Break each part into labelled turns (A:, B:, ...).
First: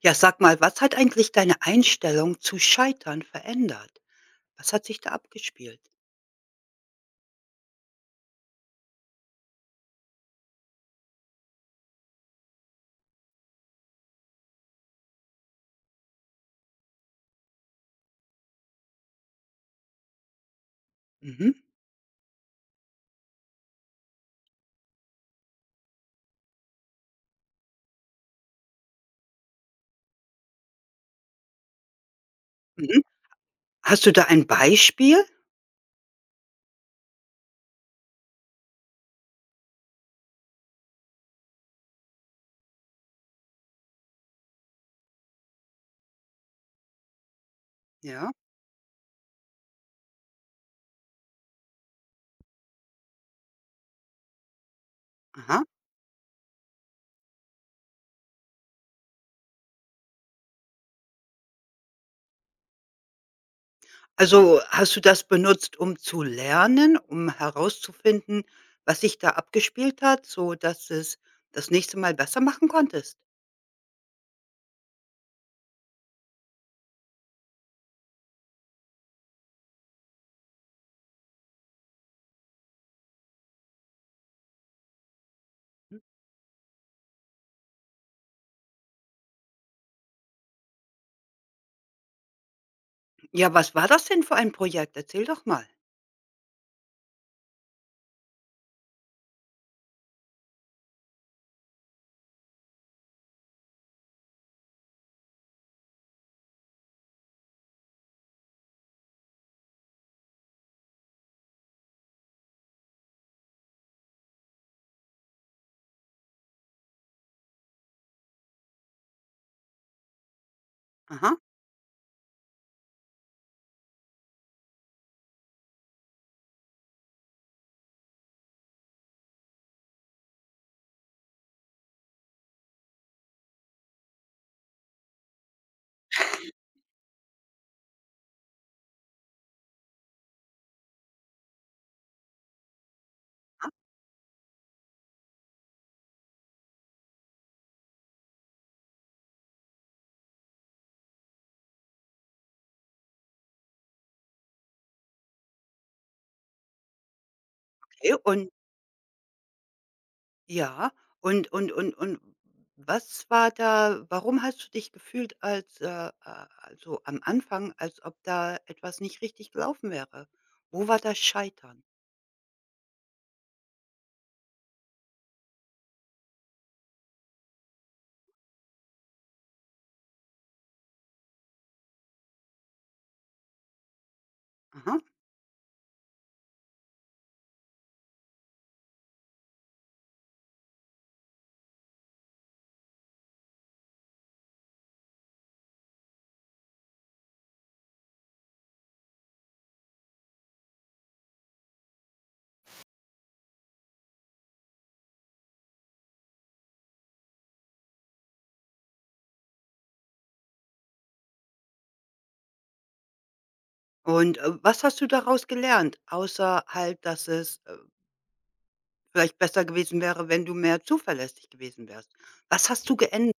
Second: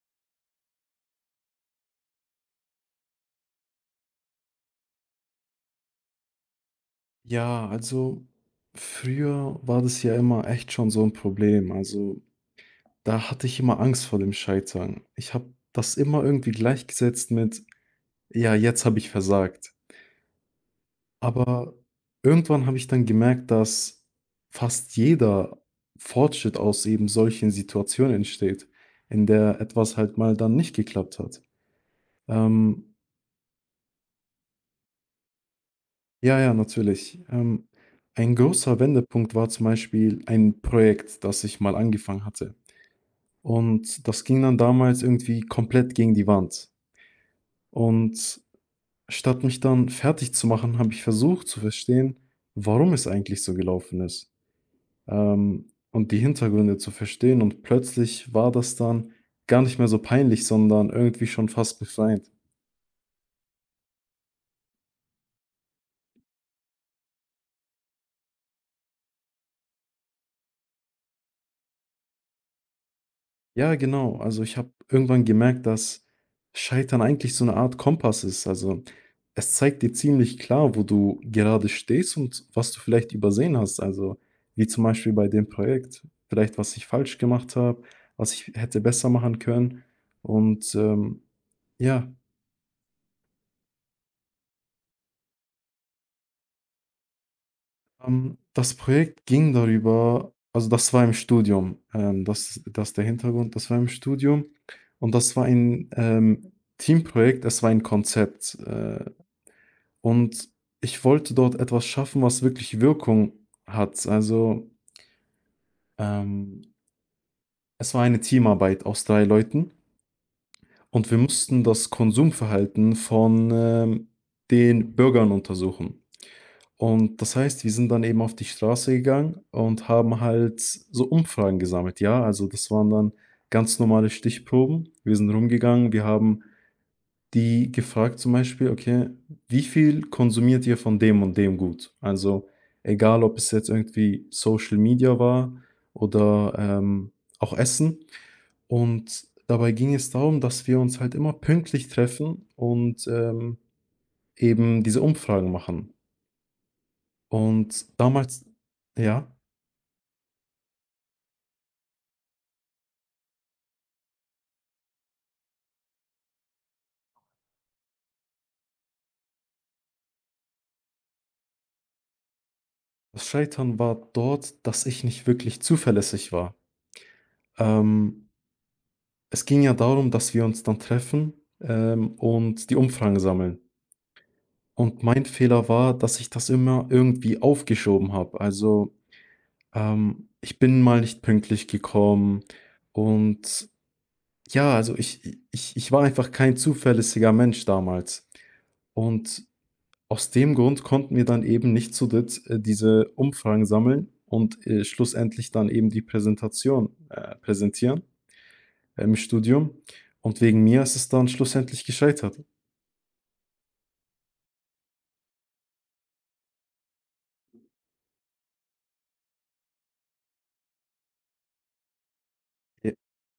A: Ja, sag mal, was hat eigentlich deine Einstellung zu Scheitern verändert? Was hat sich da abgespielt?
B: Ja, also früher war das ja immer echt schon so ein Problem. Also, da hatte ich immer Angst vor dem Scheitern. Ich habe das immer irgendwie gleichgesetzt mit: „Ja, jetzt habe ich versagt.“
A: Mhm,
B: Aber irgendwann habe ich dann gemerkt, dass fast jeder Fortschritt aus eben solchen Situationen entsteht, in der etwas halt mal dann nicht geklappt hat. Ähm,
A: mhm. Hast du da ein Beispiel?
B: ja, ja, natürlich. Ein großer Wendepunkt war zum Beispiel ein Projekt, das ich mal angefangen hatte. Und das ging dann damals irgendwie komplett gegen die Wand.
A: Ja,
B: Und statt mich dann fertig zu machen, habe ich versucht zu verstehen, warum es eigentlich so gelaufen ist,
A: aha.
B: und die Hintergründe zu verstehen. Und plötzlich war das dann gar nicht mehr so peinlich, sondern irgendwie schon fast befreiend.
A: Also, hast du das benutzt, um zu lernen, um herauszufinden, was sich da abgespielt hat, so dass es das nächste Mal besser machen konntest?
B: Ja, genau. Also ich habe irgendwann gemerkt, dass Scheitern eigentlich so eine Art Kompass ist. Also es zeigt dir ziemlich klar, wo du gerade stehst und was du vielleicht übersehen hast. Also wie zum Beispiel bei dem Projekt, vielleicht was ich falsch gemacht habe, was ich hätte besser machen können. Und ja,
A: Ja, was war das denn für ein Projekt? Erzähl doch mal.
B: das Projekt ging darüber, also das war im Studium, das, das ist der Hintergrund, das war im Studium und das war ein Teamprojekt, es war ein Konzept. Und ich wollte dort etwas schaffen, was wirklich Wirkung hat. Also, ähm, es war eine Teamarbeit aus 3 Leuten und wir
A: Aha,
B: mussten das Konsumverhalten von, den Bürgern untersuchen. Und das heißt, wir sind dann eben auf die Straße gegangen und haben halt so Umfragen gesammelt, ja? Also, das waren dann ganz normale Stichproben. Wir sind rumgegangen, wir haben die gefragt zum Beispiel, okay, wie viel konsumiert ihr von dem und dem Gut? Also egal, ob es jetzt irgendwie Social Media war oder auch Essen. Und dabei ging es darum, dass wir uns halt immer pünktlich treffen und eben diese Umfragen machen. Und
A: okay.
B: damals,
A: Und
B: ja,
A: ja, und was war da, warum hast du dich gefühlt als, also am Anfang, als ob da etwas nicht richtig gelaufen wäre? Wo war das Scheitern?
B: das Scheitern war dort, dass ich nicht wirklich zuverlässig war. Ähm, Es ging ja darum, dass wir uns dann treffen und die Umfragen sammeln.
A: Aha.
B: Und mein Fehler war, dass ich das immer irgendwie aufgeschoben habe. Also, ich bin mal nicht pünktlich gekommen und ja, also ich war einfach kein zuverlässiger Mensch damals. Und aus dem Grund konnten wir dann eben nicht zu dritt, diese Umfragen sammeln und, schlussendlich dann eben die Präsentation, präsentieren im Studium. Und wegen mir ist es dann schlussendlich gescheitert.
A: Und, was hast du daraus gelernt, außer halt, dass es, vielleicht besser gewesen wäre, wenn du mehr zuverlässig gewesen wärst? Was hast
B: Ja,
A: du geändert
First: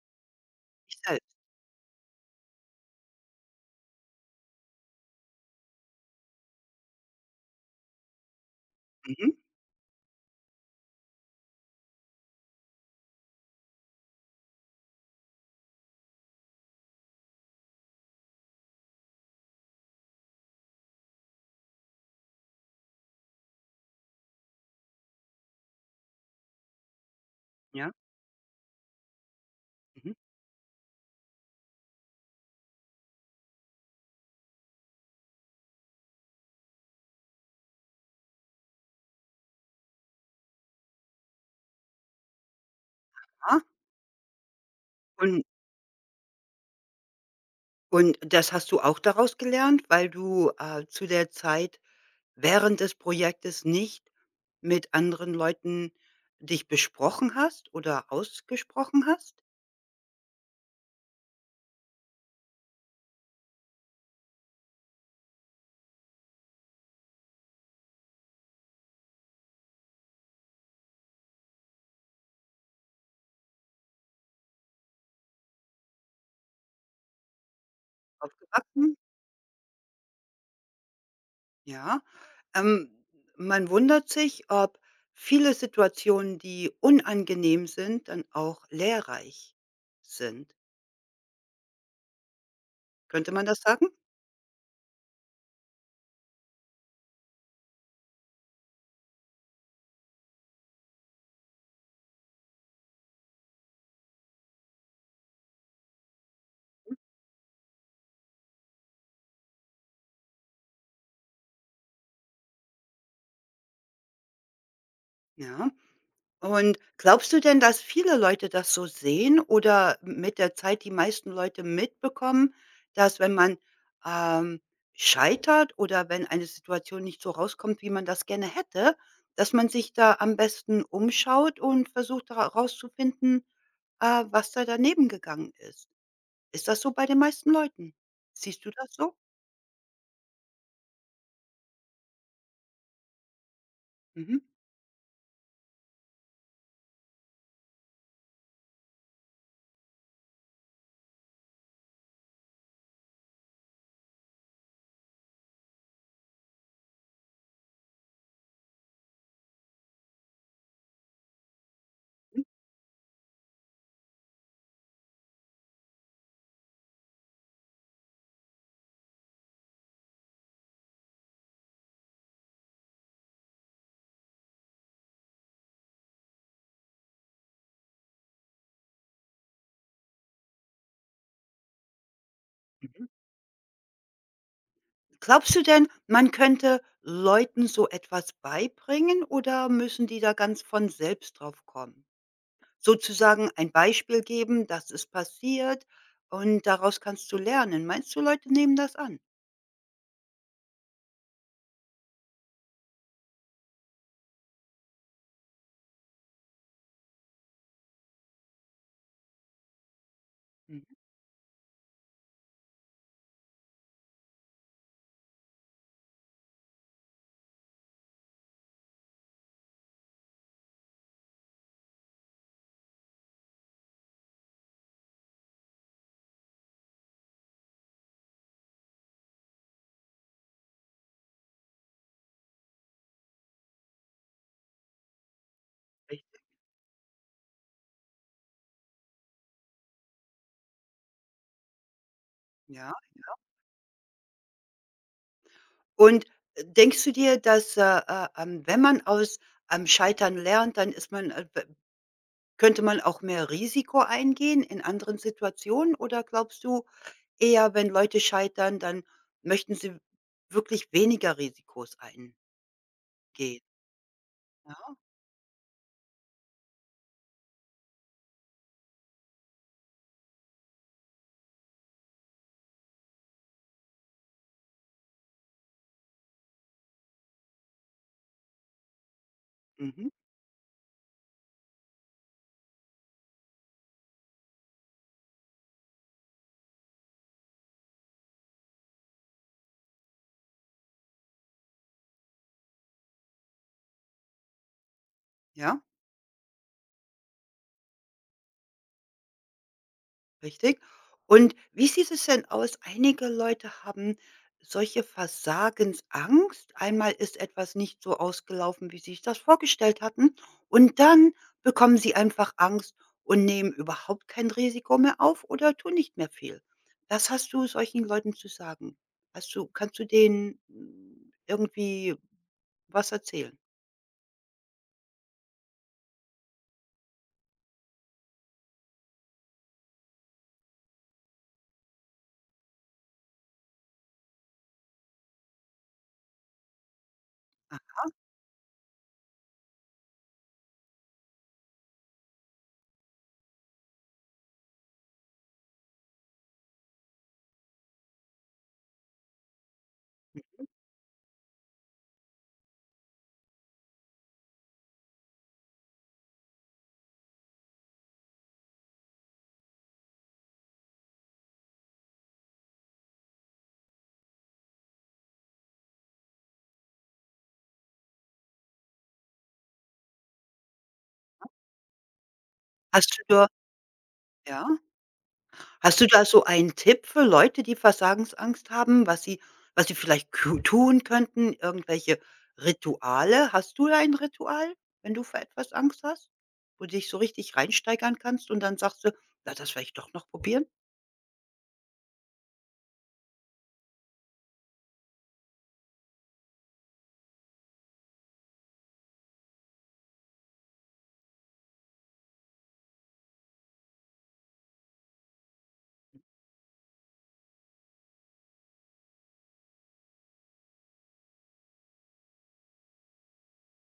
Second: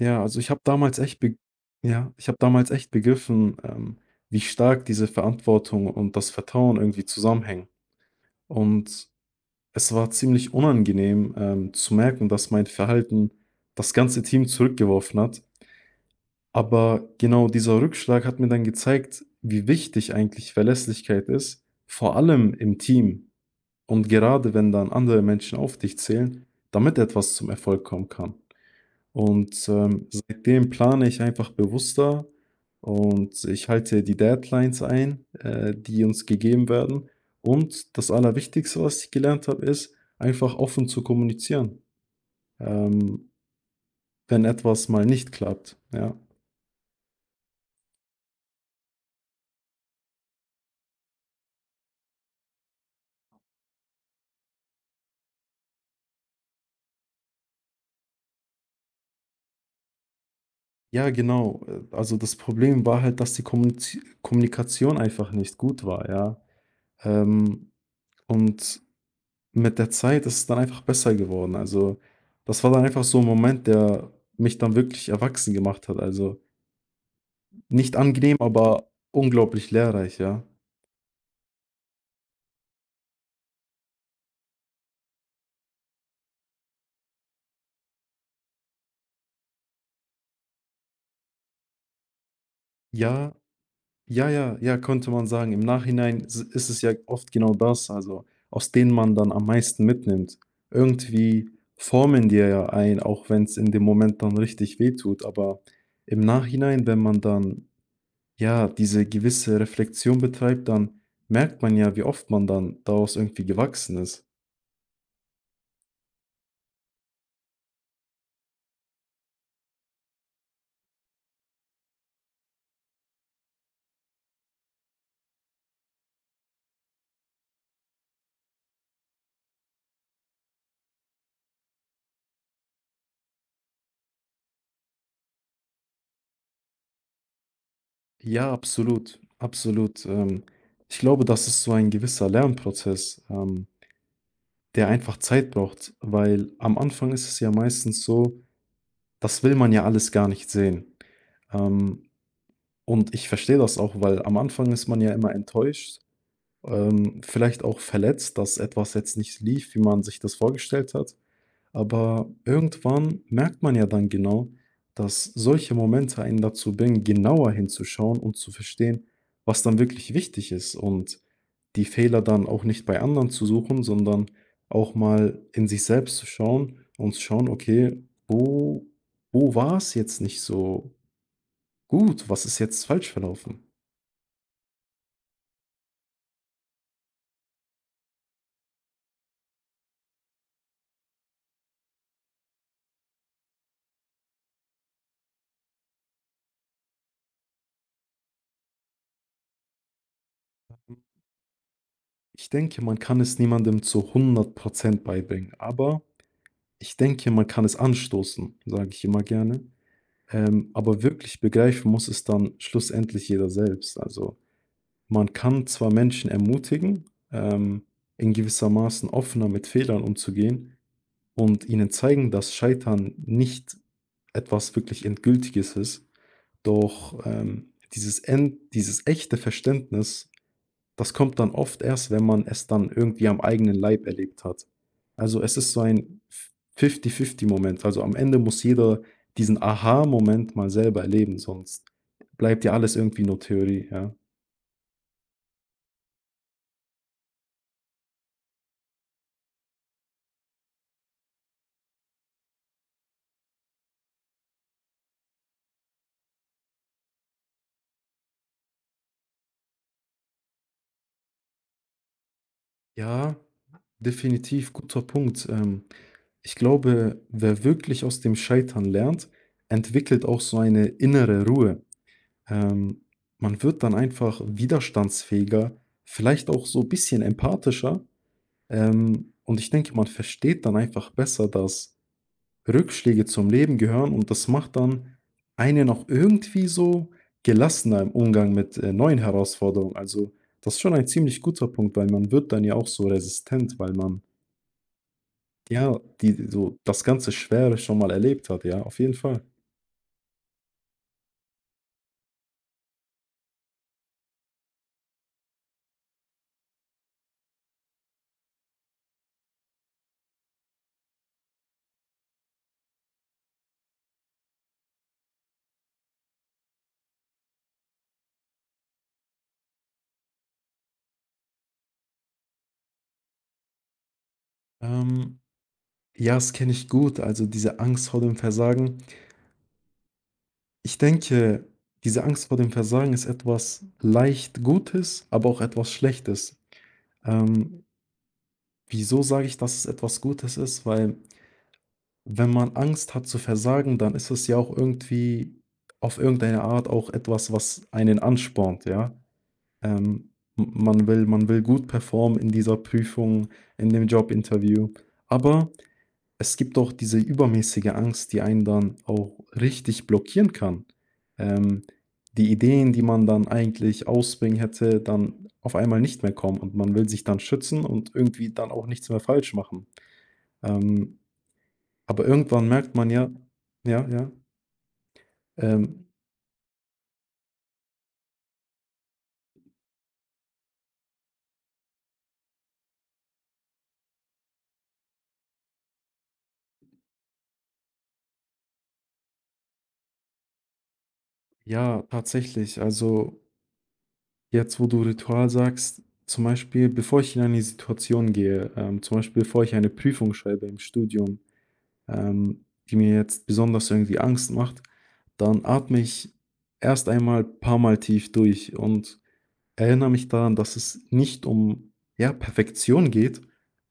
B: Ja, also ich habe damals
A: dich
B: echt
A: selbst?
B: be ja, ich habe damals echt begriffen, wie stark diese Verantwortung und das Vertrauen irgendwie zusammenhängen. Und
A: Mhm,
B: es war ziemlich unangenehm, zu merken, dass mein Verhalten das ganze Team zurückgeworfen hat. Aber genau dieser Rückschlag hat mir dann gezeigt, wie wichtig eigentlich Verlässlichkeit ist, vor allem im Team und gerade wenn dann andere Menschen auf dich zählen, damit etwas zum Erfolg
A: ja,
B: kommen kann. Und,
A: mhm,
B: seitdem plane ich einfach bewusster und ich halte die Deadlines ein, die uns gegeben werden. Und das Allerwichtigste, was ich gelernt habe, ist, einfach offen zu kommunizieren, ähm,
A: ah,
B: wenn etwas mal nicht
A: und
B: klappt, ja.
A: und das hast du auch daraus gelernt, weil du, zu der Zeit während des Projektes nicht mit anderen Leuten dich besprochen hast oder ausgesprochen hast?
B: Ja, genau. Also das Problem war halt, dass die Kommuniz Kommunikation einfach nicht gut war, ja. Ähm, und Mit der Zeit ist es dann einfach besser geworden. Also, das war dann einfach so ein Moment, der mich dann wirklich erwachsen gemacht hat. Also, nicht angenehm, aber
A: Aufgewachsen?
B: unglaublich lehrreich, ja.
A: Ja. Ähm, Man wundert sich, ob viele Situationen, die unangenehm sind, dann auch lehrreich sind. Könnte
B: Ja,
A: man das sagen?
B: ja, ja, ja, könnte man sagen. Im Nachhinein is ist es ja oft genau das, also, aus denen man dann am meisten mitnimmt. Irgendwie formen die ja ein, auch wenn es in dem Moment dann richtig wehtut, aber im Nachhinein, wenn man dann ja, diese gewisse Reflexion betreibt, dann merkt man ja, wie oft man dann daraus irgendwie gewachsen ist.
A: Ja. Und glaubst du denn, dass viele Leute das so sehen oder mit der Zeit die meisten Leute mitbekommen, dass wenn man, ähm, scheitert oder wenn eine Situation nicht so rauskommt, wie man das gerne hätte, dass man sich da am besten umschaut und versucht herauszufinden, was da daneben gegangen ist. Ist das so bei den meisten Leuten?
B: Ja,
A: Siehst du das so?
B: absolut, absolut. Ich glaube, das ist so ein gewisser Lernprozess,
A: Mhm.
B: der einfach Zeit braucht, weil am Anfang ist es ja meistens so, das will man ja alles gar nicht sehen. Ähm, und ich verstehe das auch, weil am Anfang ist man ja immer enttäuscht, vielleicht auch verletzt, dass etwas jetzt nicht lief, wie man sich das vorgestellt hat. Aber irgendwann merkt man ja dann genau, dass solche Momente einen dazu bringen, genauer hinzuschauen und zu verstehen, was dann wirklich wichtig ist und die Fehler dann auch nicht bei anderen zu suchen, sondern auch mal in sich selbst zu schauen und zu schauen, okay, wo, wo war es jetzt nicht so gut? Was ist jetzt
A: Mhm.
B: falsch verlaufen?
A: Glaubst du denn, man könnte Leuten so etwas beibringen oder müssen die da ganz von selbst drauf kommen? Sozusagen ein Beispiel geben, das ist passiert, und daraus kannst du lernen. Meinst du, Leute nehmen das an?
B: Ich denke, man kann es niemandem zu 100% beibringen, aber ich denke, man kann es anstoßen, sage ich immer gerne.
A: Mhm.
B: Aber wirklich begreifen muss es dann schlussendlich jeder selbst. Also, man kann zwar Menschen ermutigen, ähm, in gewissermaßen offener mit Fehlern umzugehen und ihnen zeigen, dass Scheitern nicht etwas wirklich Endgültiges ist, doch, dieses echte Verständnis das kommt dann oft erst, wenn man es dann irgendwie am eigenen Leib erlebt hat. Also, es ist so ein Fifty-Fifty-Moment. Also, am Ende muss jeder diesen Aha-Moment mal selber erleben, sonst bleibt ja
A: Ja,
B: alles irgendwie nur Theorie, ja.
A: und denkst du dir, dass, wenn man aus am Scheitern lernt, dann ist man b könnte man auch mehr Risiko eingehen in anderen Situationen? Oder glaubst du eher, wenn Leute scheitern, dann möchten sie wirklich weniger Risikos eingehen?
B: Ja, definitiv,
A: Ja,
B: guter Punkt. Ich glaube, wer wirklich aus dem Scheitern lernt, entwickelt auch so eine innere Ruhe. Ähm, Man wird dann einfach widerstandsfähiger, vielleicht auch so ein bisschen empathischer. Und ich denke, man
A: mhm,
B: versteht dann einfach besser, dass Rückschläge zum Leben gehören und das macht dann einen auch irgendwie so gelassener im Umgang mit, neuen Herausforderungen. Also, das ist schon ein ziemlich guter Punkt, weil man wird dann ja auch so resistent, weil man,
A: ja.
B: ja, die so das ganze Schwere schon mal erlebt hat, ja, auf jeden Fall.
A: Richtig. Und wie sieht es denn aus? Einige Leute haben solche Versagensangst. Einmal ist etwas nicht so ausgelaufen, wie sie sich das vorgestellt hatten. Und dann bekommen sie einfach Angst und nehmen überhaupt kein Risiko mehr auf oder tun nicht mehr viel. Was hast du solchen Leuten zu sagen? Hast du Kannst du denen, hm, irgendwie was erzählen?
B: Ähm, ja, das kenne ich gut, also diese Angst vor dem Versagen. Ich denke, diese Angst vor dem Versagen ist etwas leicht Gutes, aber auch etwas Schlechtes.
A: Ah,
B: Ähm, Wieso sage ich, dass es etwas Gutes ist? Weil wenn man Angst hat zu versagen, dann ist es ja auch irgendwie auf irgendeine Art auch etwas, was einen anspornt, ja? Ähm, m Man will gut performen in dieser Prüfung, in dem Jobinterview, aber es gibt doch diese übermäßige Angst, die einen dann auch richtig blockieren kann. Ähm, Die Ideen, die man dann eigentlich ausbringen hätte, dann auf einmal nicht mehr kommen und man will sich dann schützen und irgendwie dann auch nichts mehr falsch machen. Ähm, aber irgendwann merkt man
A: hast du
B: ja
A: da
B: ja, ja,
A: ja? Hast
B: ähm,
A: du da so einen Tipp für Leute, die Versagensangst haben, was sie vielleicht ku tun könnten, irgendwelche Rituale? Hast du da ein Ritual, wenn du vor etwas Angst hast, wo du dich so richtig reinsteigern kannst und dann sagst du: „Na, das werde ich doch noch probieren?“
B: ja, tatsächlich. Also jetzt, wo du Ritual sagst, zum Beispiel, bevor ich in eine Situation gehe, zum Beispiel, bevor ich eine Prüfung schreibe im Studium, die mir jetzt besonders irgendwie Angst macht, dann atme ich erst einmal ein paar Mal tief durch und erinnere mich daran, dass es nicht um, ja, Perfektion geht,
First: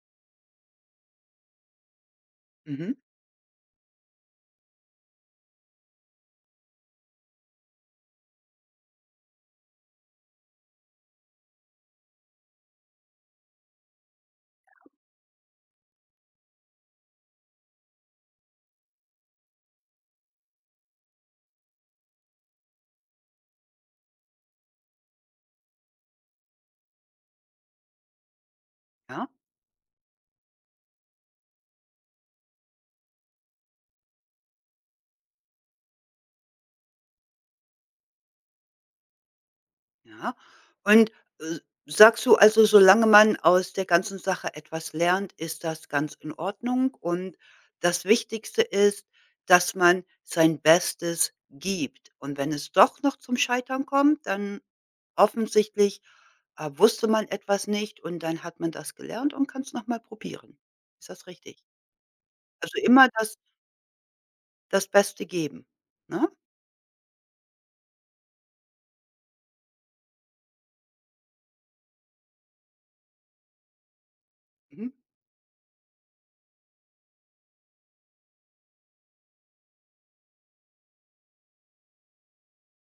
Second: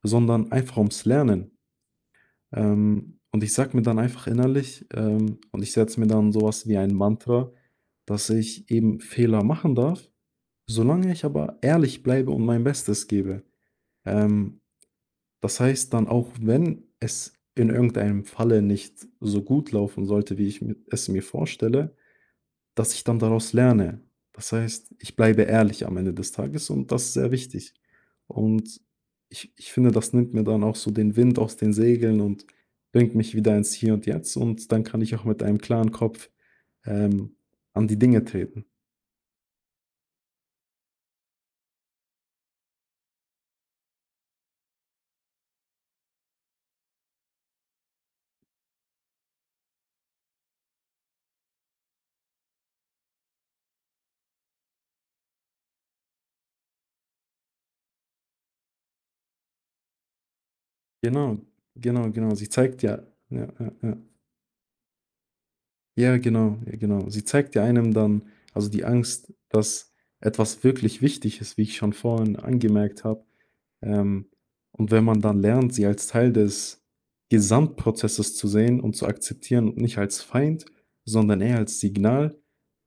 B: sondern einfach ums Lernen.
A: Mhm,
B: Und ich sage mir dann einfach innerlich, und ich setze mir dann sowas wie ein Mantra, dass ich eben Fehler machen darf, solange ich aber ehrlich bleibe und mein Bestes gebe. Ähm, Das heißt dann, auch wenn es in irgendeinem Falle nicht so gut laufen sollte, wie ich mi es mir vorstelle, dass ich dann daraus lerne. Das heißt, ich bleibe ehrlich am Ende des Tages und das ist sehr wichtig. Und
A: ja?
B: ich finde, das nimmt mir dann auch so den Wind aus den Segeln und bringt mich wieder ins Hier und Jetzt und dann kann ich auch mit einem klaren Kopf, ähm, an die Dinge treten.
A: Ja. Und, äh, sagst du also, solange man aus der ganzen Sache etwas lernt, ist das ganz in Ordnung und das Wichtigste ist, dass man sein Bestes gibt. Und wenn es doch noch zum Scheitern kommt, dann offensichtlich, wusste man etwas nicht und dann hat man das gelernt und kann's noch mal probieren. Ist das
B: Genau,
A: richtig?
B: genau, genau. Sie
A: Also,
B: zeigt ja
A: immer das
B: ja, ja, ja.
A: das Beste geben,
B: Ja,
A: ne?
B: genau, ja genau. Sie zeigt ja einem dann also die Angst, dass etwas wirklich wichtig ist, wie ich schon vorhin angemerkt habe. Ähm, und
A: Mhm.
B: wenn man dann lernt, sie als Teil des Gesamtprozesses zu sehen und zu akzeptieren und nicht als Feind, sondern eher als Signal,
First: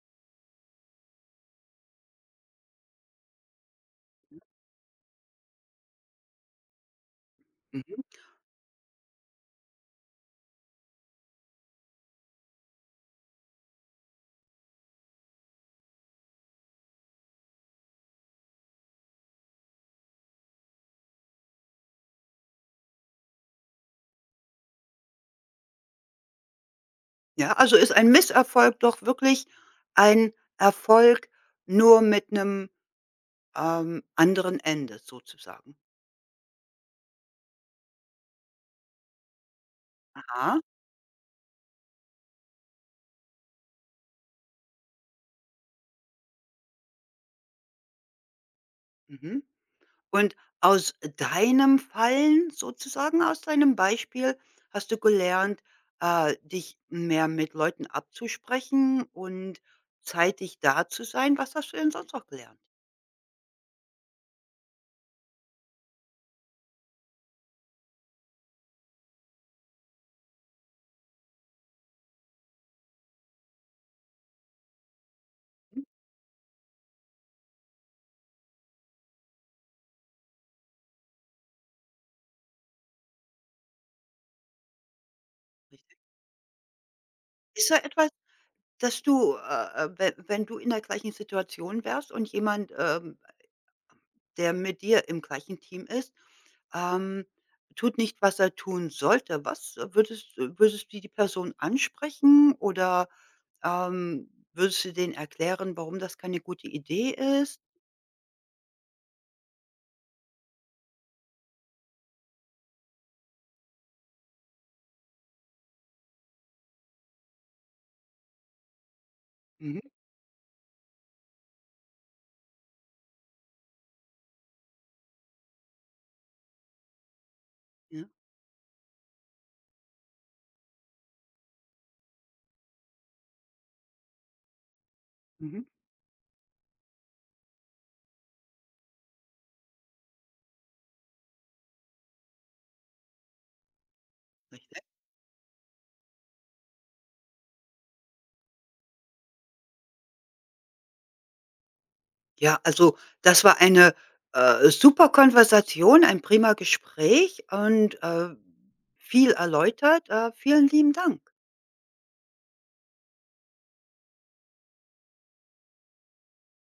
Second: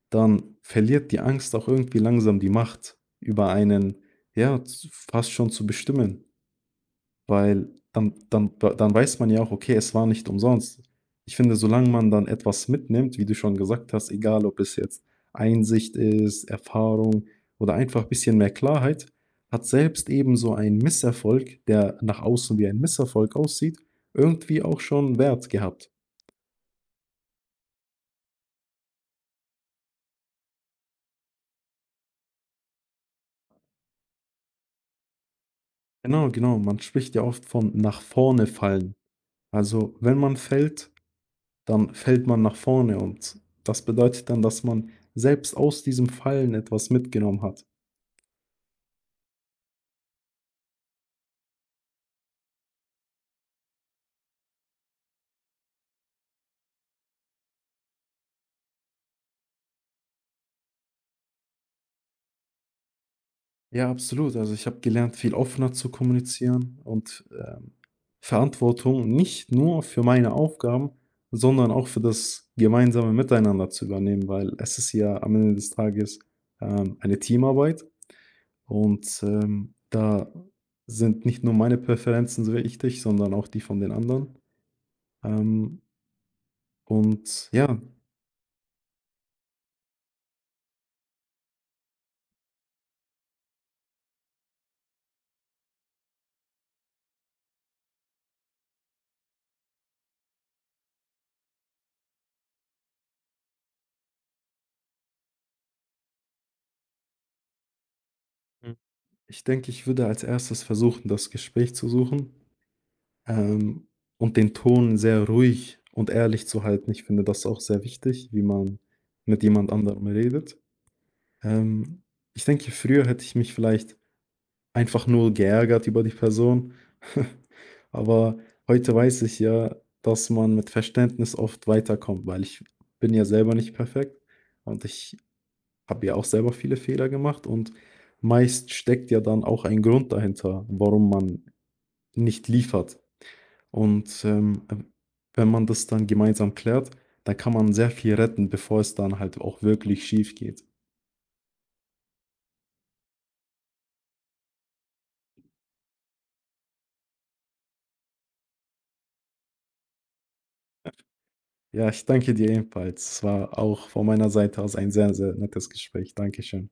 B: dann verliert die Angst auch irgendwie langsam die Macht über einen, ja, z fast schon zu bestimmen. Weil
A: Mhm.
B: dann dann weiß man ja auch, okay, es war nicht umsonst. Ich finde, solange man dann etwas mitnimmt, wie du schon gesagt hast, egal ob es jetzt Einsicht ist, Erfahrung oder einfach ein bisschen mehr Klarheit, hat selbst eben so ein Misserfolg, der nach außen wie ein Misserfolg aussieht, irgendwie auch schon Wert gehabt.
A: Ja, also ist ein Misserfolg doch wirklich ein Erfolg, nur mit einem, anderen Ende sozusagen.
B: Genau, genau. Man spricht ja oft von nach vorne fallen. Also, wenn man
A: Aha,
B: fällt, dann fällt man nach vorne und das bedeutet dann, dass man selbst aus diesem Fallen etwas mitgenommen hat.
A: mhm. Und aus deinem Fallen sozusagen, aus deinem Beispiel hast du gelernt, dich mehr mit Leuten abzusprechen und zeitig da zu sein. Was hast du denn sonst noch gelernt?
B: Ja, absolut. Also, ich habe gelernt, viel offener zu kommunizieren und, Verantwortung nicht nur für meine Aufgaben, sondern auch für das gemeinsame Miteinander zu übernehmen, weil es ist ja am Ende des
A: Mhm,
B: Tages, eine Teamarbeit und, da sind nicht nur meine Präferenzen so wichtig, sondern auch die von den anderen. Ähm,
A: richtig.
B: und
A: Ist da
B: ja,
A: etwas, dass du, we wenn du in der gleichen Situation wärst und jemand, der mit dir im gleichen Team ist, ähm, tut nicht, was er tun sollte. Was würdest du die Person ansprechen oder, würdest du denen erklären, warum das keine gute Idee ist?
B: mhm. Ich denke, ich würde als Erstes versuchen, das Gespräch zu suchen. Ähm, und den Ton sehr ruhig und ehrlich zu halten. Ich finde das auch sehr wichtig, wie man mit jemand
A: Mhm,
B: anderem redet. Ähm, Ich denke, früher hätte ich mich vielleicht einfach nur geärgert über die Person,
A: ja,
B: aber heute weiß ich ja, dass man mit Verständnis oft weiterkommt, weil ich bin ja selber nicht perfekt und ich
A: mhm,
B: habe ja auch selber viele Fehler gemacht und meist steckt ja dann auch ein Grund dahinter, warum man nicht liefert. Und,
A: richtig.
B: wenn man das dann gemeinsam klärt, dann kann man sehr viel retten, bevor es dann halt auch wirklich schief geht.
A: Ja, also, das war eine, super Konversation, ein prima Gespräch und, viel erläutert. Vielen lieben Dank.
B: Ja, ich danke dir ebenfalls. Es war auch von meiner Seite aus ein sehr, sehr nettes Gespräch. Dankeschön.